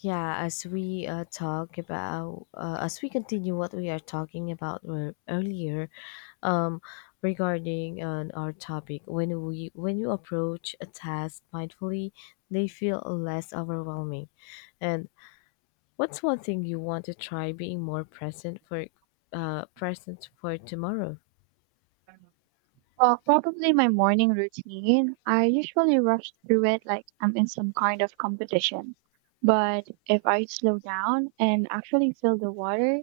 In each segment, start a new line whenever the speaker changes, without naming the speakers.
Yeah, as we talk about, as we continue what we are talking about earlier, um, regarding our topic, when you approach a task mindfully, they feel less overwhelming. And what's one thing you want to try being more present for, present for tomorrow?
Well, probably my morning routine. I usually rush through it like I'm in some kind of competition. But if I slow down and actually feel the water,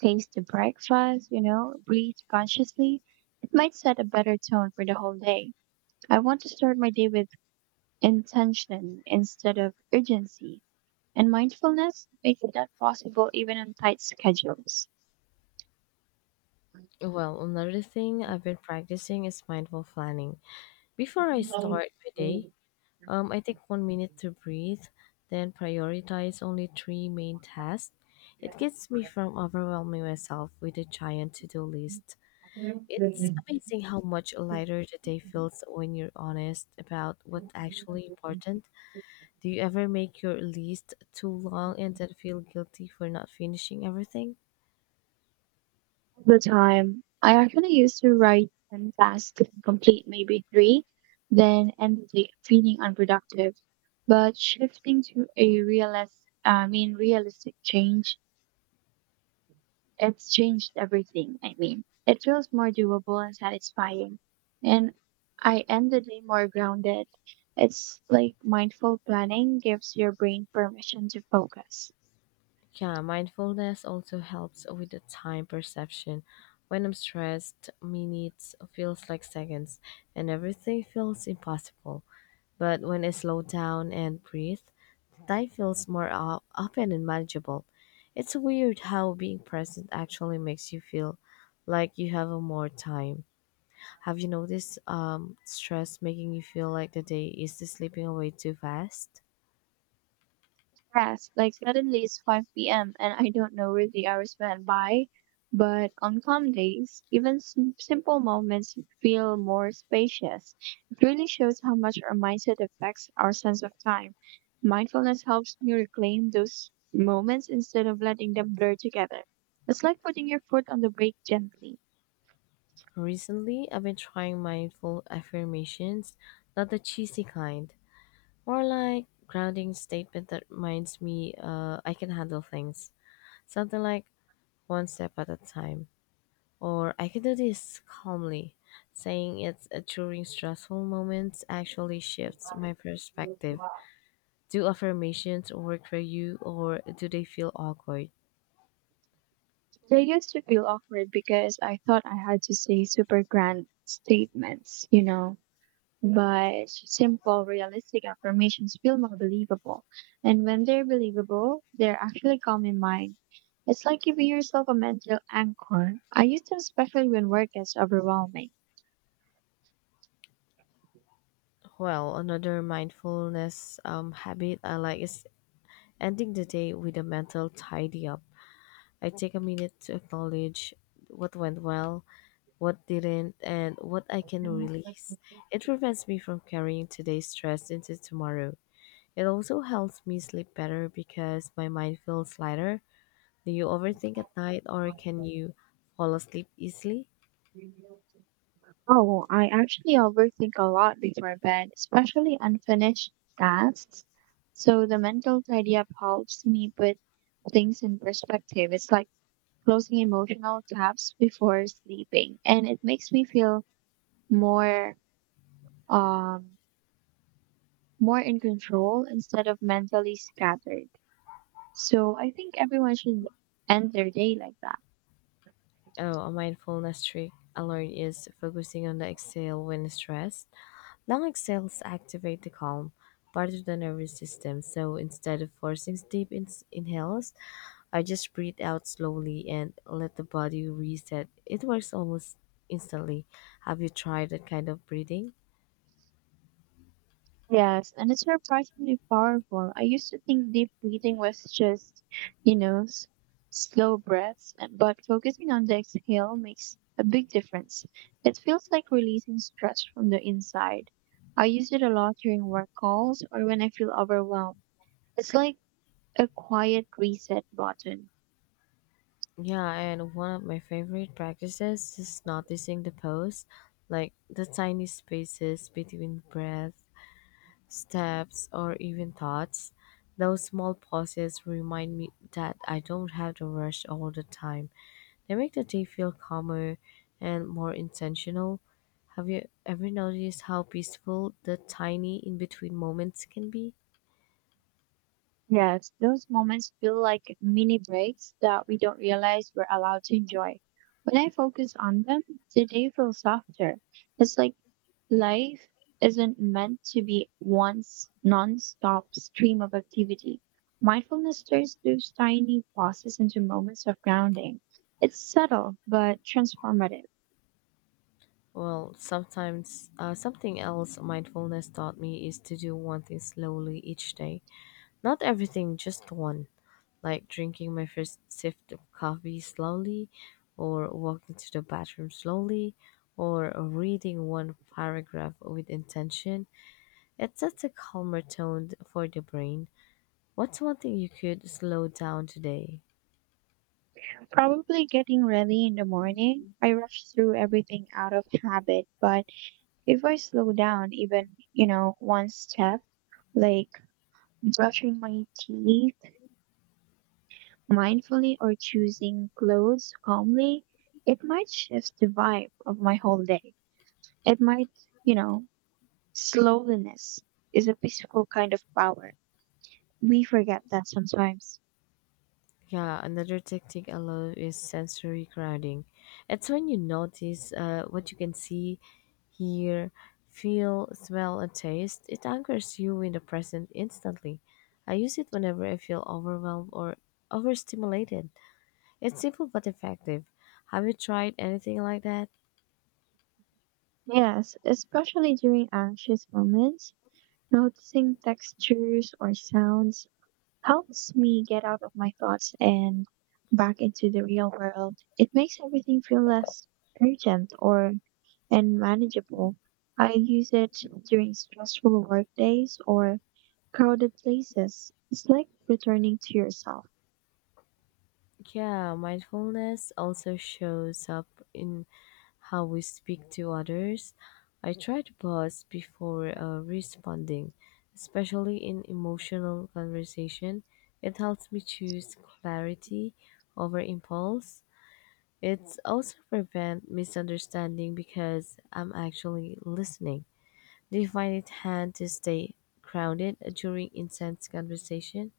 taste the breakfast, breathe consciously, it might set a better tone for the whole day. I want to start my day with intention instead of urgency, and mindfulness makes that possible even on tight schedules.
Well, another thing I've been practicing is mindful planning. Before I start my day, I take 1 minute to breathe, then prioritize only three main tasks. It gets me from overwhelming myself with a giant to do list. It's amazing how much lighter the day feels when you're honest about what's actually important. Do you ever make your list too long and then feel guilty for not finishing everything?
The time. I actually used to write 10 tasks and complete maybe three, then end the day feeling unproductive. But shifting to a realist, I mean, realistic change, it's changed everything. I mean, it feels more doable and satisfying. And I end the day more grounded. It's like mindful planning gives your brain permission to focus.
Yeah, mindfulness also helps with the time perception. When I'm stressed, minutes feels like seconds and everything feels impossible. But when I slow down and breathe, time feels more open and manageable. It's weird how being present actually makes you feel like you have a more time. Have you noticed stress making you feel like the day is slipping away too fast?
Yes, like suddenly it's 5 p.m. and I don't know where the hours went by. But on calm days, even simple moments feel more spacious. It really shows how much our mindset affects our sense of time. Mindfulness helps me reclaim those moments instead of letting them blur together. It's like putting your foot on the brake gently.
Recently, I've been trying mindful affirmations, not the cheesy kind, more like grounding statement that reminds me I can handle things. Something like one step at a time, or I can do this calmly. Saying it during stressful moments actually shifts my perspective. Do affirmations work for you, or do they feel awkward?
They used to feel awkward because I thought I had to say super grand statements, But simple, realistic affirmations feel more believable. And when they're believable, they're actually calm in mind. It's like giving yourself a mental anchor. I use them especially when work gets overwhelming.
Well, another mindfulness habit I like is ending the day with a mental tidy up. I take a minute to acknowledge what went well, what didn't, and what I can release. It prevents me from carrying today's stress into tomorrow. It also helps me sleep better because my mind feels lighter. Do you overthink at night or can you fall asleep easily?
Oh, I actually overthink a lot before bed, especially unfinished tasks. So the mental tidy up helps me put things in perspective. It's like closing emotional tabs before sleeping, and it makes me feel more um more in control instead of mentally scattered. So I think everyone should end their day like that.
Oh, a mindfulness trick I learned is focusing on the exhale when stressed. Long exhales activate the calm part of the nervous system, so instead of forcing deep inhales, I just breathe out slowly and let the body reset. It works almost instantly. Have you tried that kind of breathing?
Yes, and it's surprisingly powerful. I used to think deep breathing was just, you know, s- slow breaths, and but focusing on the exhale makes a big difference. It feels like releasing stress from the inside. I use it a lot during work calls or when I feel overwhelmed. It's like a quiet reset button.
Yeah, and one of my favorite practices is noticing the pose, like the tiny spaces between breath, steps, or even thoughts. Those small pauses remind me that I don't have to rush all the time. They make the day feel calmer and more intentional. Have you ever noticed how peaceful the tiny in between moments can be?
Yes, those moments feel like mini breaks that we don't realize we're allowed to enjoy. When I focus on them, the day feels softer. It's like life isn't meant to be one non-stop stream of activity. Mindfulness turns those tiny pauses into moments of grounding. It's subtle but transformative.
Well, sometimes something else mindfulness taught me is to do one thing slowly each day. Not everything, just one. Like drinking my first sip of coffee slowly, or walking to the bathroom slowly, or reading one paragraph with intention. It sets a calmer tone for the brain. What's one thing you could slow down today?
Probably getting ready in the morning, I rush through everything out of habit, but if I slow down even, one step, like brushing my teeth mindfully or choosing clothes calmly, it might shift the vibe of my whole day. It might, you know, slowliness is a peaceful kind of power. We forget that sometimes.
Yeah, another technique I love is sensory grounding. It's when you notice what you can see, hear, feel, smell, and taste. It anchors you in the present instantly. I use it whenever I feel overwhelmed or overstimulated. It's simple but effective. Have you tried anything like that?
Yes, especially during anxious moments, noticing textures or sounds helps me get out of my thoughts and back into the real world. It makes everything feel less urgent or and manageable. I use it during stressful work days or crowded places. It's like returning to yourself.
Yeah, mindfulness also shows up in how we speak to others. I try to pause before responding, especially in emotional conversation. It helps me choose clarity over impulse. It also prevents misunderstanding because I'm actually listening. Do you find it hard to stay grounded during intense conversation?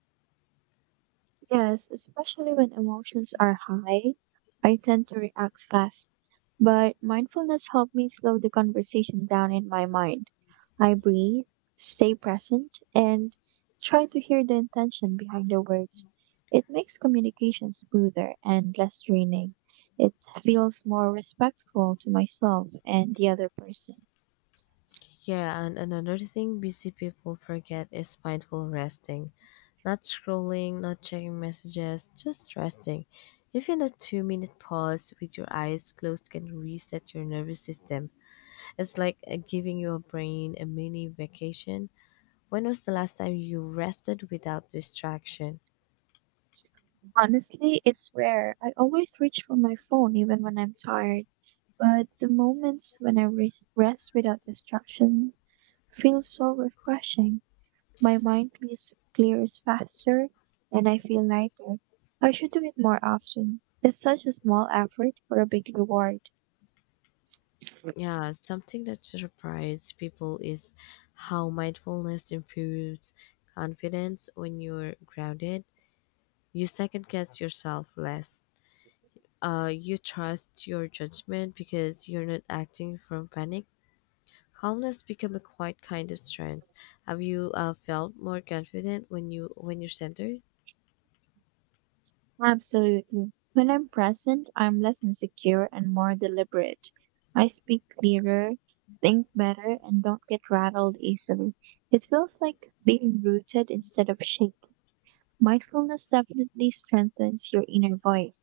Yes, especially when emotions are high, I tend to react fast. But mindfulness helped me slow the conversation down in my mind. I breathe, stay present, and try to hear the intention behind the words. It makes communication smoother and less draining. It feels more respectful to myself and the other person.
Yeah, and another thing busy people forget is mindful resting. Not scrolling, not checking messages, just resting. Even a 2 minute pause with your eyes closed can reset your nervous system. It's like giving your brain a mini vacation. When was the last time you rested without distraction?
Honestly, it's rare. I always reach for my phone even when I'm tired, but the moments when I rest without distraction feel so refreshing. My mind clears faster and I feel lighter. I should do it more often. It's such a small effort for a big reward.
Yeah, something that surprised people is how mindfulness improves confidence when you're grounded. You second guess yourself less. You trust your judgment because you're not acting from panic. Calmness become a quiet kind of strength. Have you felt more confident when you when you're centered?
Absolutely. When I'm present, I'm less insecure and more deliberate. I speak clearer, think better, and don't get rattled easily. It feels like being rooted instead of shaken. Mindfulness definitely strengthens your inner voice.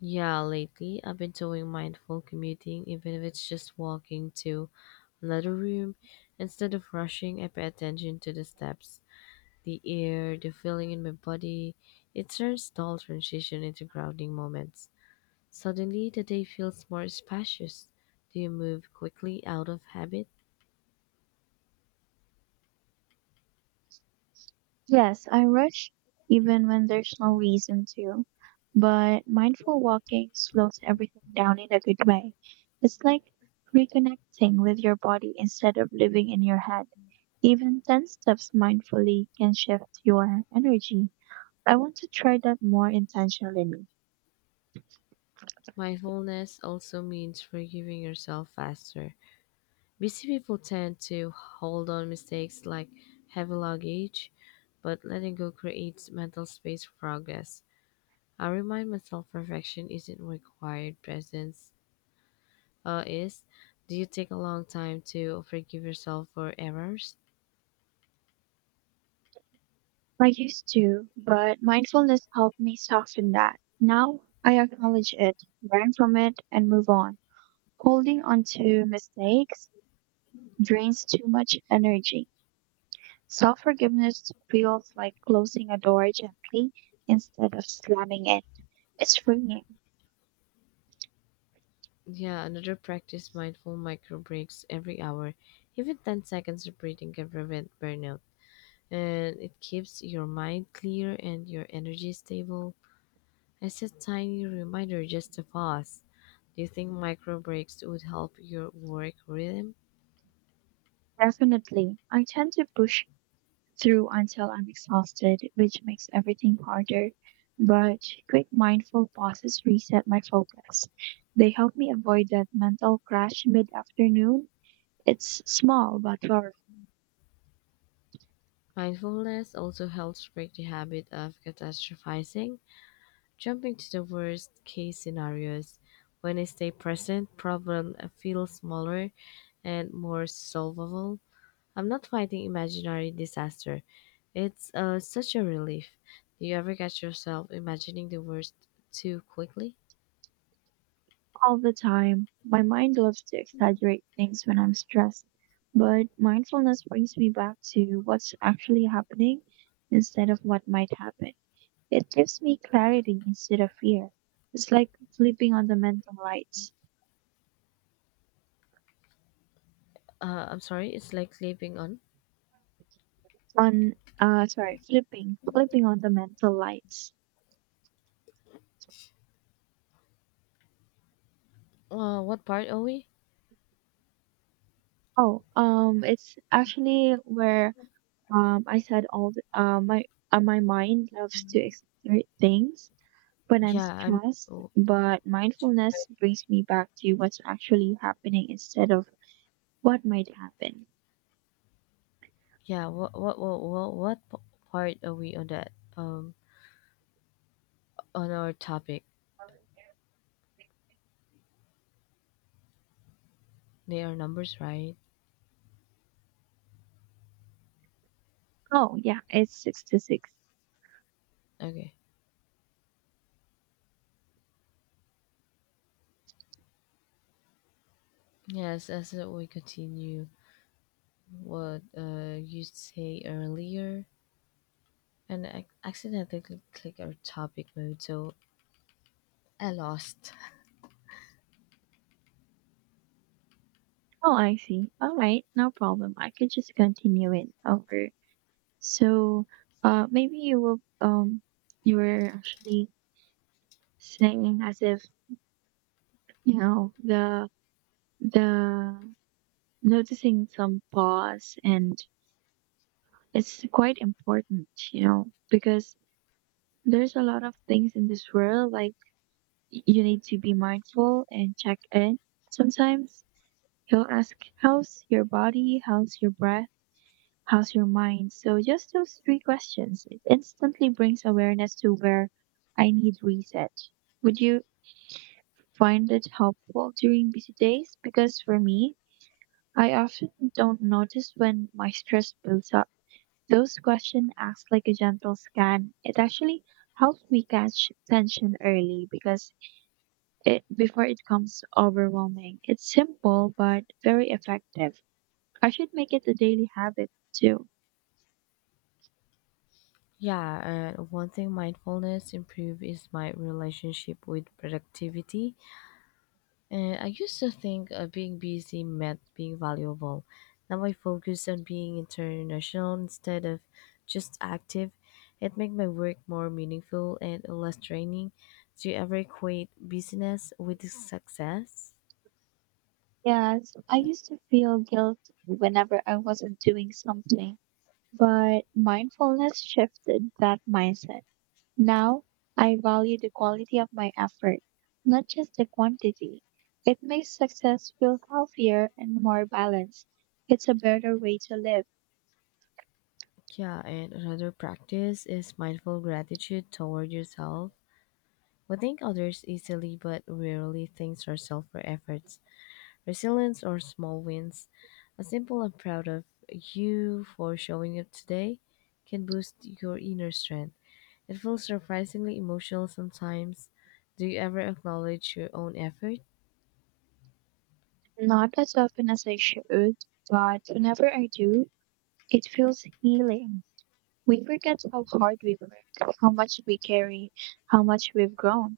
Yeah, lately I've been doing mindful commuting, even if it's just walking to another room. Instead of rushing, I pay attention to the steps, the air, the feeling in my body. It turns dull transition into grounding moments. Suddenly the day feels more spacious. Do you move quickly out of habit?
Yes, I rush even when there's no reason to, but mindful walking slows everything down in a good way. It's like reconnecting with your body instead of living in your head. Even 10 steps mindfully can shift your energy. I want to try that more intentionally.
Mindfulness also means forgiving yourself faster. Busy people tend to hold on mistakes like heavy luggage, but letting go creates mental space for progress. I remind myself perfection isn't required, presence is. Do you take a long time to forgive yourself for errors?
I used to, but mindfulness helped me soften that. Now I acknowledge it, learn from it, and move on. Holding on to mistakes drains too much energy. Self forgiveness feels like closing a door gently instead of slamming it. It's freeing,
Yeah, another practice mindful micro breaks every hour. Even 10 seconds of breathing can prevent burnout. And it keeps your mind clear and your energy stable. I set tiny reminder just to pause. Do you think micro breaks would help your work rhythm?
definitely. I tend to push through until I'm exhausted, which makes everything harder. But quick mindful pauses reset my focus. They help me avoid that mental crash mid afternoon. It's small but powerful
Mindfulness also helps break the habit of catastrophizing, jumping to the worst case scenarios. When I stay present, problem feels smaller and more solvable. I'm not fighting imaginary disaster. It's such a relief. Do you ever catch yourself imagining the worst too quickly?
all the time. My mind loves to exaggerate things when I'm stressed, but mindfulness brings me back to what's actually happening instead of what might happen. It gives me clarity instead of fear. It's like flipping on the mental lights.
I'm sorry, it's like sleeping on.
On sorry, flipping on the mental lights.
What part are we?
Oh, it's actually where I said all the, my my mind loves to exaggerate things when I'm
Yeah, I'm.
stressed,
Oh,
but mindfulness brings me back to what's actually happening instead of what might happen.
yeah, part are we on that? Um, on our topic, they are numbers, right?
Oh yeah, it's 6-6.
Okay. Yes, as we continue, what you say earlier, and I accidentally click our topic mode, so I lost.
Oh, I see. All right, no problem. I could just continue it over. So, maybe you will, you were actually singing as if the the noticing some pause, and it's quite important because there's a lot of things in this world, like you need to be mindful and check in sometimes. He'll ask, how's your body, how's your breath, how's your mind? So just those three questions, it instantly brings awareness to where I need reset. Would you find it helpful during busy days? Because for me, I often don't notice when my stress builds up. Those questions asked like a gentle scan. It actually helps me catch tension early, because it before it becomes overwhelming. It's simple but very effective. I should make it a daily habit too.
Yeah, one thing mindfulness improve is my relationship with productivity. And I used to think being busy meant being valuable. Now I focus on being international instead of just active. It makes my work more meaningful and less draining. Do you ever equate busyness with success?
Yes, I used to feel guilty whenever I wasn't doing something, but mindfulness shifted that mindset. Now I value the quality of my effort, not just the quantity. It makes success feel healthier and more balanced. It's a better way to live.
Yeah, and another practice is mindful gratitude toward yourself. We thank others easily, but rarely thank ourselves for efforts, resilience, or small wins. A simple I'm proud of you for showing up today can boost your inner strength. It feels surprisingly emotional sometimes. Do you ever acknowledge your own effort?
Not as often as I should, but whenever I do, it feels healing. We forget how hard we work, how much we carry, how much we've grown.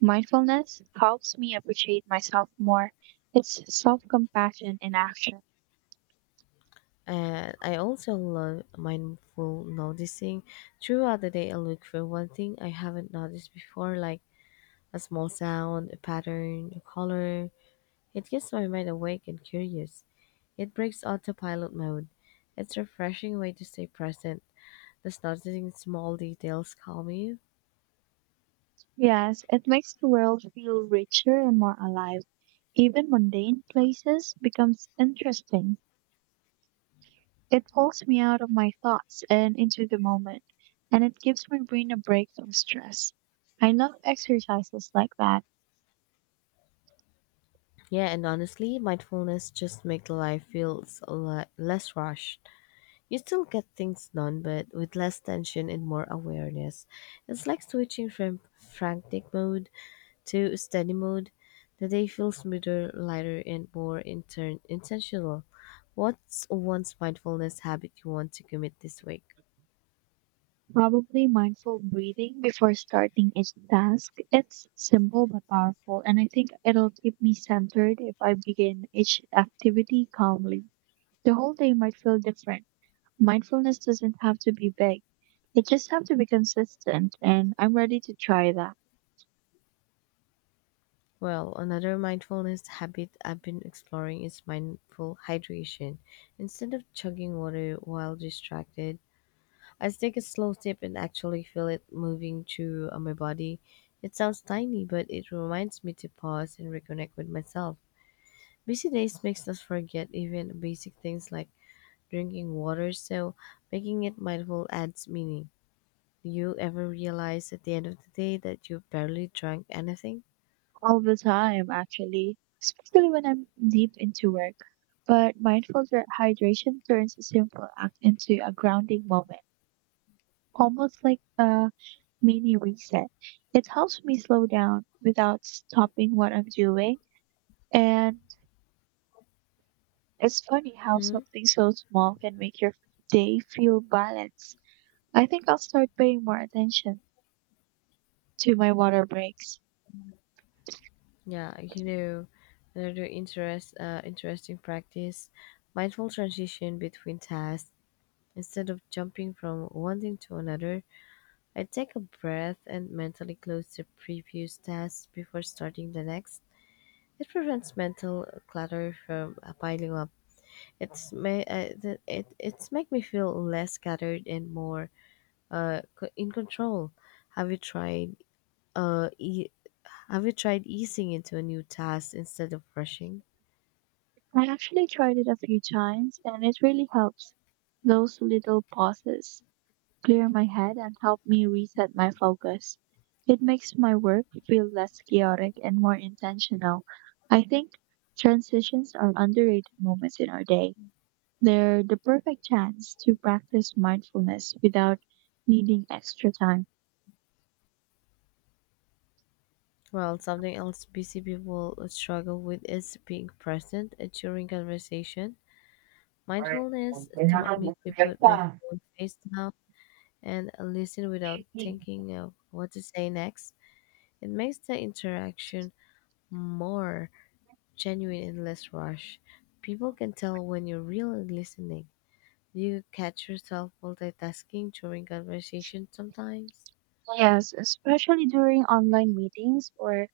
Mindfulness helps me appreciate myself more. It's self compassion in action.
And I also love mindful noticing. Throughout the day, I look for one thing I haven't noticed before, like a small sound, a pattern, a color. It keeps my mind awake and curious. It breaks autopilot mode. It's a refreshing way to stay present. Does noticing small details calm you?
Yes, it makes the world feel richer and more alive. Even mundane places becomes interesting. It pulls me out of my thoughts and into the moment, and it gives my brain a break from stress. I love exercises like that.
Yeah, and honestly, mindfulness just makes life feels a lot less rushed. You still get things done, but with less tension and more awareness. It's like switching from frantic mode to steady mode. The day feels smoother, lighter, and more intern intentional. What's one's mindfulness habit you want to commit this week?
Probably mindful breathing before starting each task. It's simple but powerful, and I think it'll keep me centered if I begin each activity calmly. The whole day might feel different. Mindfulness doesn't have to be big, it just have to be consistent, and I'm ready to try that.
Well, another mindfulness habit I've been exploring is mindful hydration. Instead of chugging water while distracted, I take a slow sip and actually feel it moving through my body. It sounds tiny, but it reminds me to pause and reconnect with myself. Busy days makes us forget even basic things like drinking water, so making it mindful adds meaning. Do you ever realize at the end of the day that you barely drank anything?
All the time, actually, especially when I'm deep into work. But mindful hydration turns a simple act into a grounding moment, almost like a mini reset. It helps me slow down without stopping what I'm doing. And it's funny how
Hmm?
something so small can make your day feel balanced. I think I'll start paying more attention to my water breaks.
Yeah, you know, another interesting practice, mindful transition between tasks. Instead of jumping from one thing to another, I take a breath and mentally close the previous task before starting the next. It prevents mental clutter from piling up. It it's make me feel less scattered and more in control. Have you tried uh e- have you tried easing into a new task instead of rushing?
I actually tried it a few times and it really helps, those little pauses clear my head and help me reset my focus. It makes my work feel less chaotic and more intentional. I think transitions are underrated moments in our day. They're the perfect chance to practice mindfulness without needing extra time.
Well, something else busy people struggle with is being present during conversation. Mindfulness taught me to put my phone face down and listen without thinking of what to say next. It makes the interaction more genuine and less rushed. People can tell when you're really listening. Do you catch yourself multitasking during conversation sometimes?
Yes, especially during online meetings or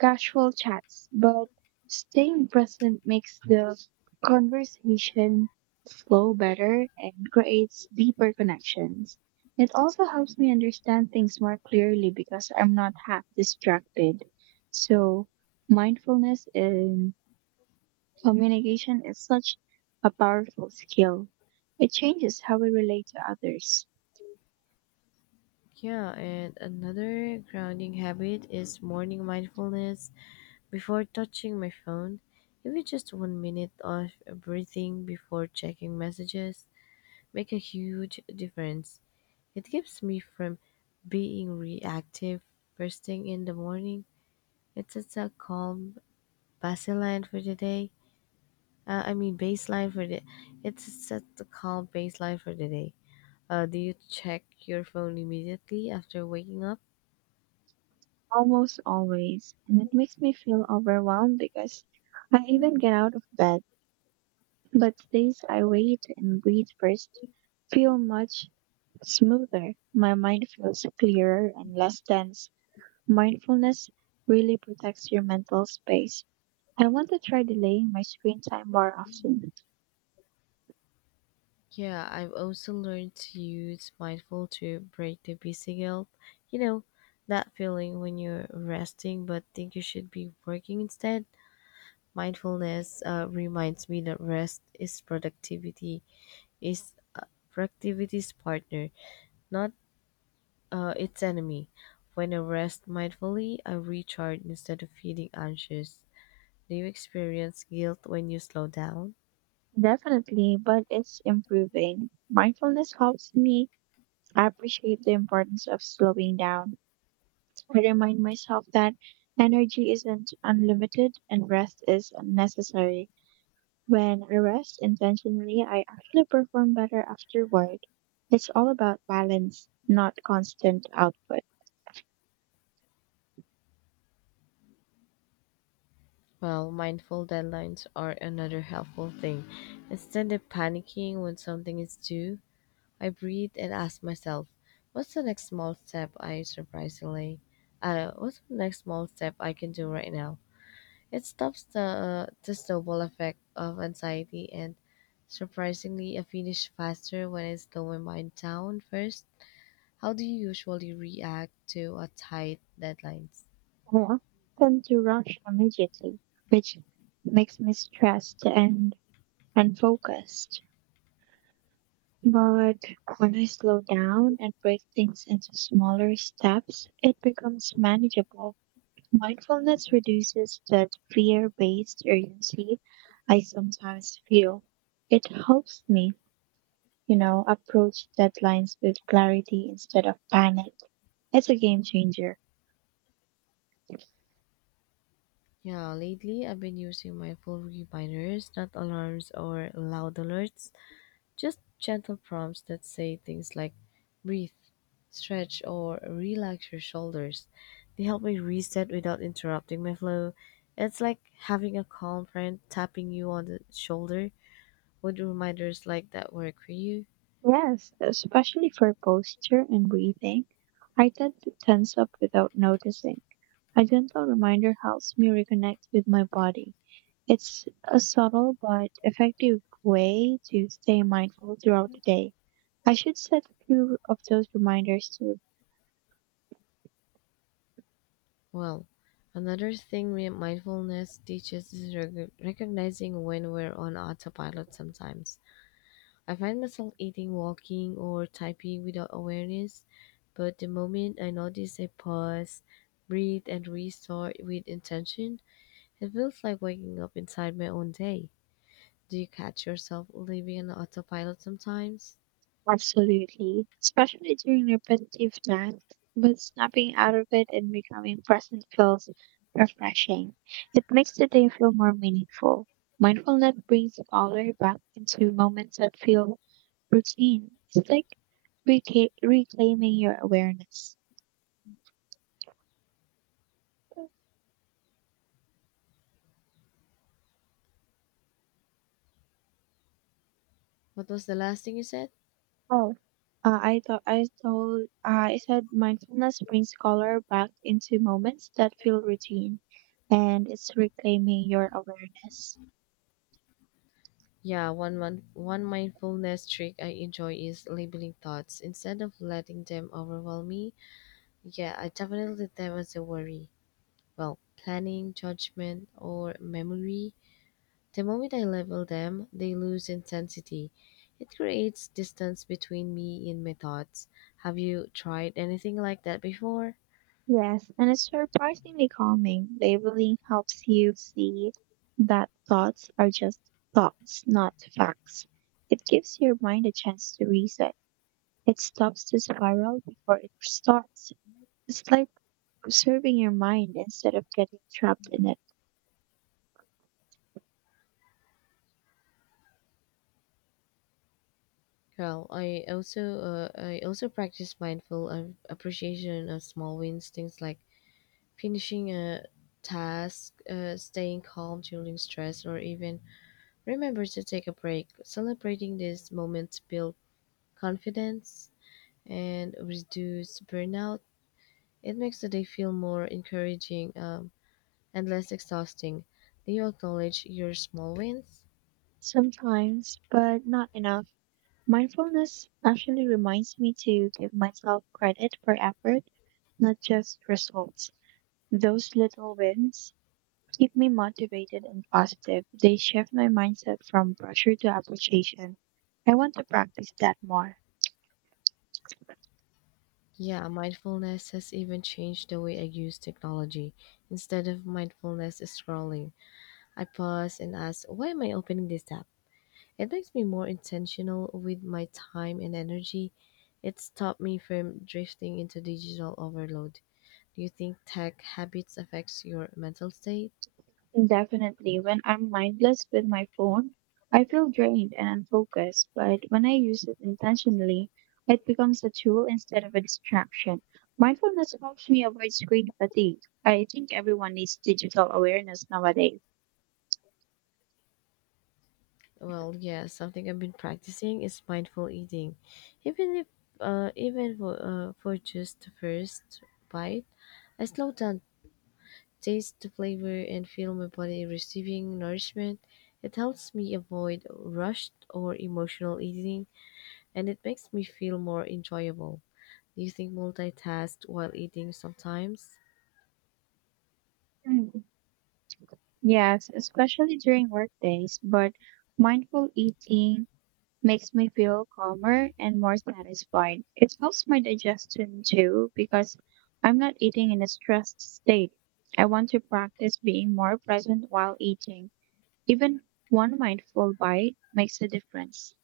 casual chats, but staying present makes the conversation flow better and creates deeper connections. It also helps me understand things more clearly because I'm not half distracted. So, mindfulness in communication is such a powerful skill. It changes how we relate to others.
Yeah, and another grounding habit is morning mindfulness. Before touching my phone, even just 1 minute of breathing before checking messages make a huge difference. It keeps me from being reactive first thing in the morning. It sets a calm baseline for the day. I mean baseline for the. It sets a calm baseline for the day. Do you check your phone immediately after waking up?
Almost always, and it makes me feel overwhelmed because I even get out of bed. But these, I wait and breathe first, feel much smoother. My mind feels clearer and less dense. Mindfulness really protects your mental space. I want to try delaying my screen time more often.
Yeah, I've also learned to use mindful to break the busy guilt. You know, that feeling when you're resting but think you should be working instead. Mindfulness reminds me that rest is productivity, is productivity's partner, not its enemy. When I rest mindfully, I recharge instead of feeling anxious. Do you experience guilt when you slow down?
Definitely, but it's improving. Mindfulness helps me appreciate the importance of slowing down. I remind myself that energy isn't unlimited and rest is unnecessary. When I rest intentionally, I actually perform better afterward. It's all about balance, not constant output.
Well, mindful deadlines are another helpful thing. Instead of panicking when something is due, I breathe and ask myself, what's the next small step I surprisingly, what's the next small step I can do right now? It stops the snowball effect of anxiety and surprisingly, I finish faster when I slow my mind down first. How do you usually react to a tight deadlines?
I often tend to rush immediately, which makes me stressed and unfocused. But when I slow down and break things into smaller steps, it becomes manageable. Mindfulness reduces that fear based urgency I sometimes feel. It helps me, approach deadlines with clarity instead of panic. It's a game changer.
Yeah, lately I've been using mindful reminders, not alarms or loud alerts, just gentle prompts that say things like breathe, stretch, or relax your shoulders. They help me reset without interrupting my flow. It's like having a calm friend tapping you on the shoulder. Would reminders like that work for you?
Yes, especially for posture and breathing. I tend to tense up without noticing. A gentle reminder helps me reconnect with my body. It's a subtle but effective way to stay mindful throughout the day. I should set a few of those reminders to
Well, another thing mindfulness teaches is recognizing when we're on autopilot sometimes I find myself eating, walking, or typing without awareness, but the moment I notice I pause, breathe, and restart with intention, it feels like waking up inside my own day. Do you catch yourself living on autopilot sometimes?
Absolutely, especially during repetitive tasks, but snapping out of it and becoming present feels refreshing. It makes the day feel more meaningful. Mindfulness brings color back into moments that feel routine. It's like reclaiming your awareness.
What was the last thing you said?
Oh, I thought I told I said mindfulness brings color back into moments that feel routine, and it's reclaiming your awareness.
Yeah, one mindfulness trick I enjoy is labeling thoughts instead of letting them overwhelm me. Yeah, I definitely them as a worry. Well, planning, judgment, or memory. The moment I level them, they lose intensity. It creates distance between me and my thoughts. Have you tried anything like that before?
Yes, and it's surprisingly calming. Labeling helps you see that thoughts are just thoughts, not facts. It gives your mind a chance to reset. It stops the spiral before it starts. It's like observing your mind instead of getting trapped in it.
Well, I also practice mindful appreciation of small wins, things like finishing a task, staying calm during stress, or even remember to take a break. Celebrating these moments build confidence and reduce burnout. It makes the day feel more encouraging. And less exhausting. Do you acknowledge your small wins?
Sometimes, but not enough. Mindfulness actually reminds me to give myself credit for effort, not just results. Those little wins keep me motivated and positive. They shift my mindset from pressure to appreciation. I want to practice that more.
Yeah, mindfulness has even changed the way I use technology. Instead of mindfulness scrolling, I pause and ask, why am I opening this app? It makes me more intentional with my time and energy. It stopped me from drifting into digital overload. Do you think tech habits affects your mental state?
And definitely, when I'm mindless with my phone, I feel drained and unfocused, but when I use it intentionally, it becomes a tool instead of a distraction. Mindfulness helps me avoid screen fatigue. I think everyone needs digital awareness nowadays.
Well, yeah, something I've been practicing is mindful eating. Even if, even for just the first bite, I slow down, taste the flavor, and feel my body receiving nourishment. It helps me avoid rushed or emotional eating, and it makes me feel more enjoyable. Do you think multitask while eating sometimes?
Mm, yes, especially during work days, but mindful eating makes me feel calmer and more satisfied. It helps my digestion too because I'm not eating in a stressed state. I want to practice being more present while eating. Even one mindful bite makes a difference.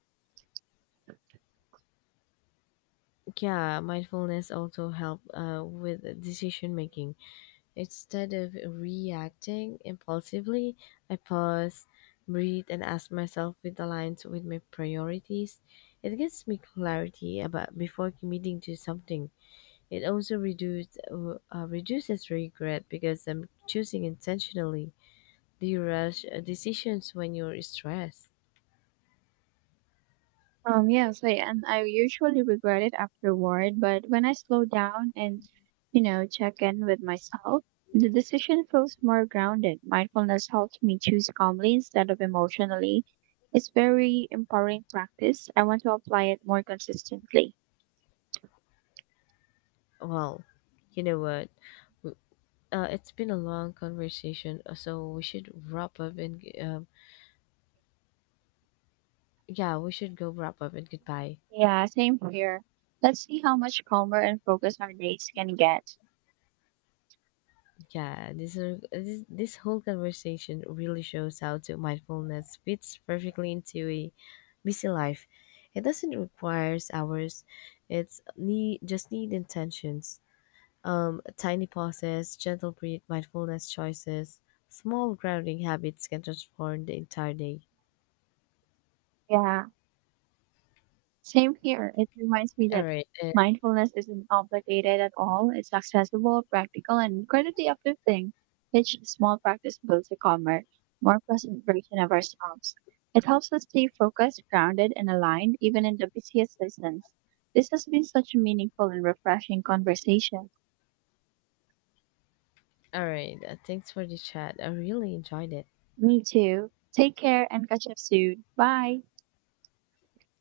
Yeah, mindfulness also help with decision making. Instead of reacting impulsively, I pause, breathe, and ask myself if it aligns with my priorities. It gives me clarity about before committing to something. It also reduces reduces regret because I'm choosing intentionally. Do you rush decisions when you're stressed?
Yes, I, and I usually regret it afterward, but when I slow down and, check in with myself, the decision feels more grounded. Mindfulness helps me choose calmly instead of emotionally. It's very empowering practice. I want to apply it more consistently.
Well, you know what? W- it's been a long conversation, so we should wrap up and g- yeah, we should go wrap up and goodbye.
Yeah, same here. Let's see how much calmer and focused our days can get.
Yeah, this are- this whole conversation really shows how to mindfulness fits perfectly into a busy life. It doesn't requires hours. It's need just need intentions. Tiny pauses, gentle breath, mindfulness choices, small grounding habits can transform the entire day.
Yeah. Same here. It reminds me
All
that
right, uh,
mindfulness isn't complicated at all. It's accessible, practical, and incredibly uplifting. Each small practice builds a calmer, more present version of ourselves. It helps us stay focused, grounded, and aligned even in the busiest seasons. This has been such a meaningful and refreshing conversation.
all right. Thanks for the chat. I really enjoyed it.
Me too. Take care and catch up soon. Bye.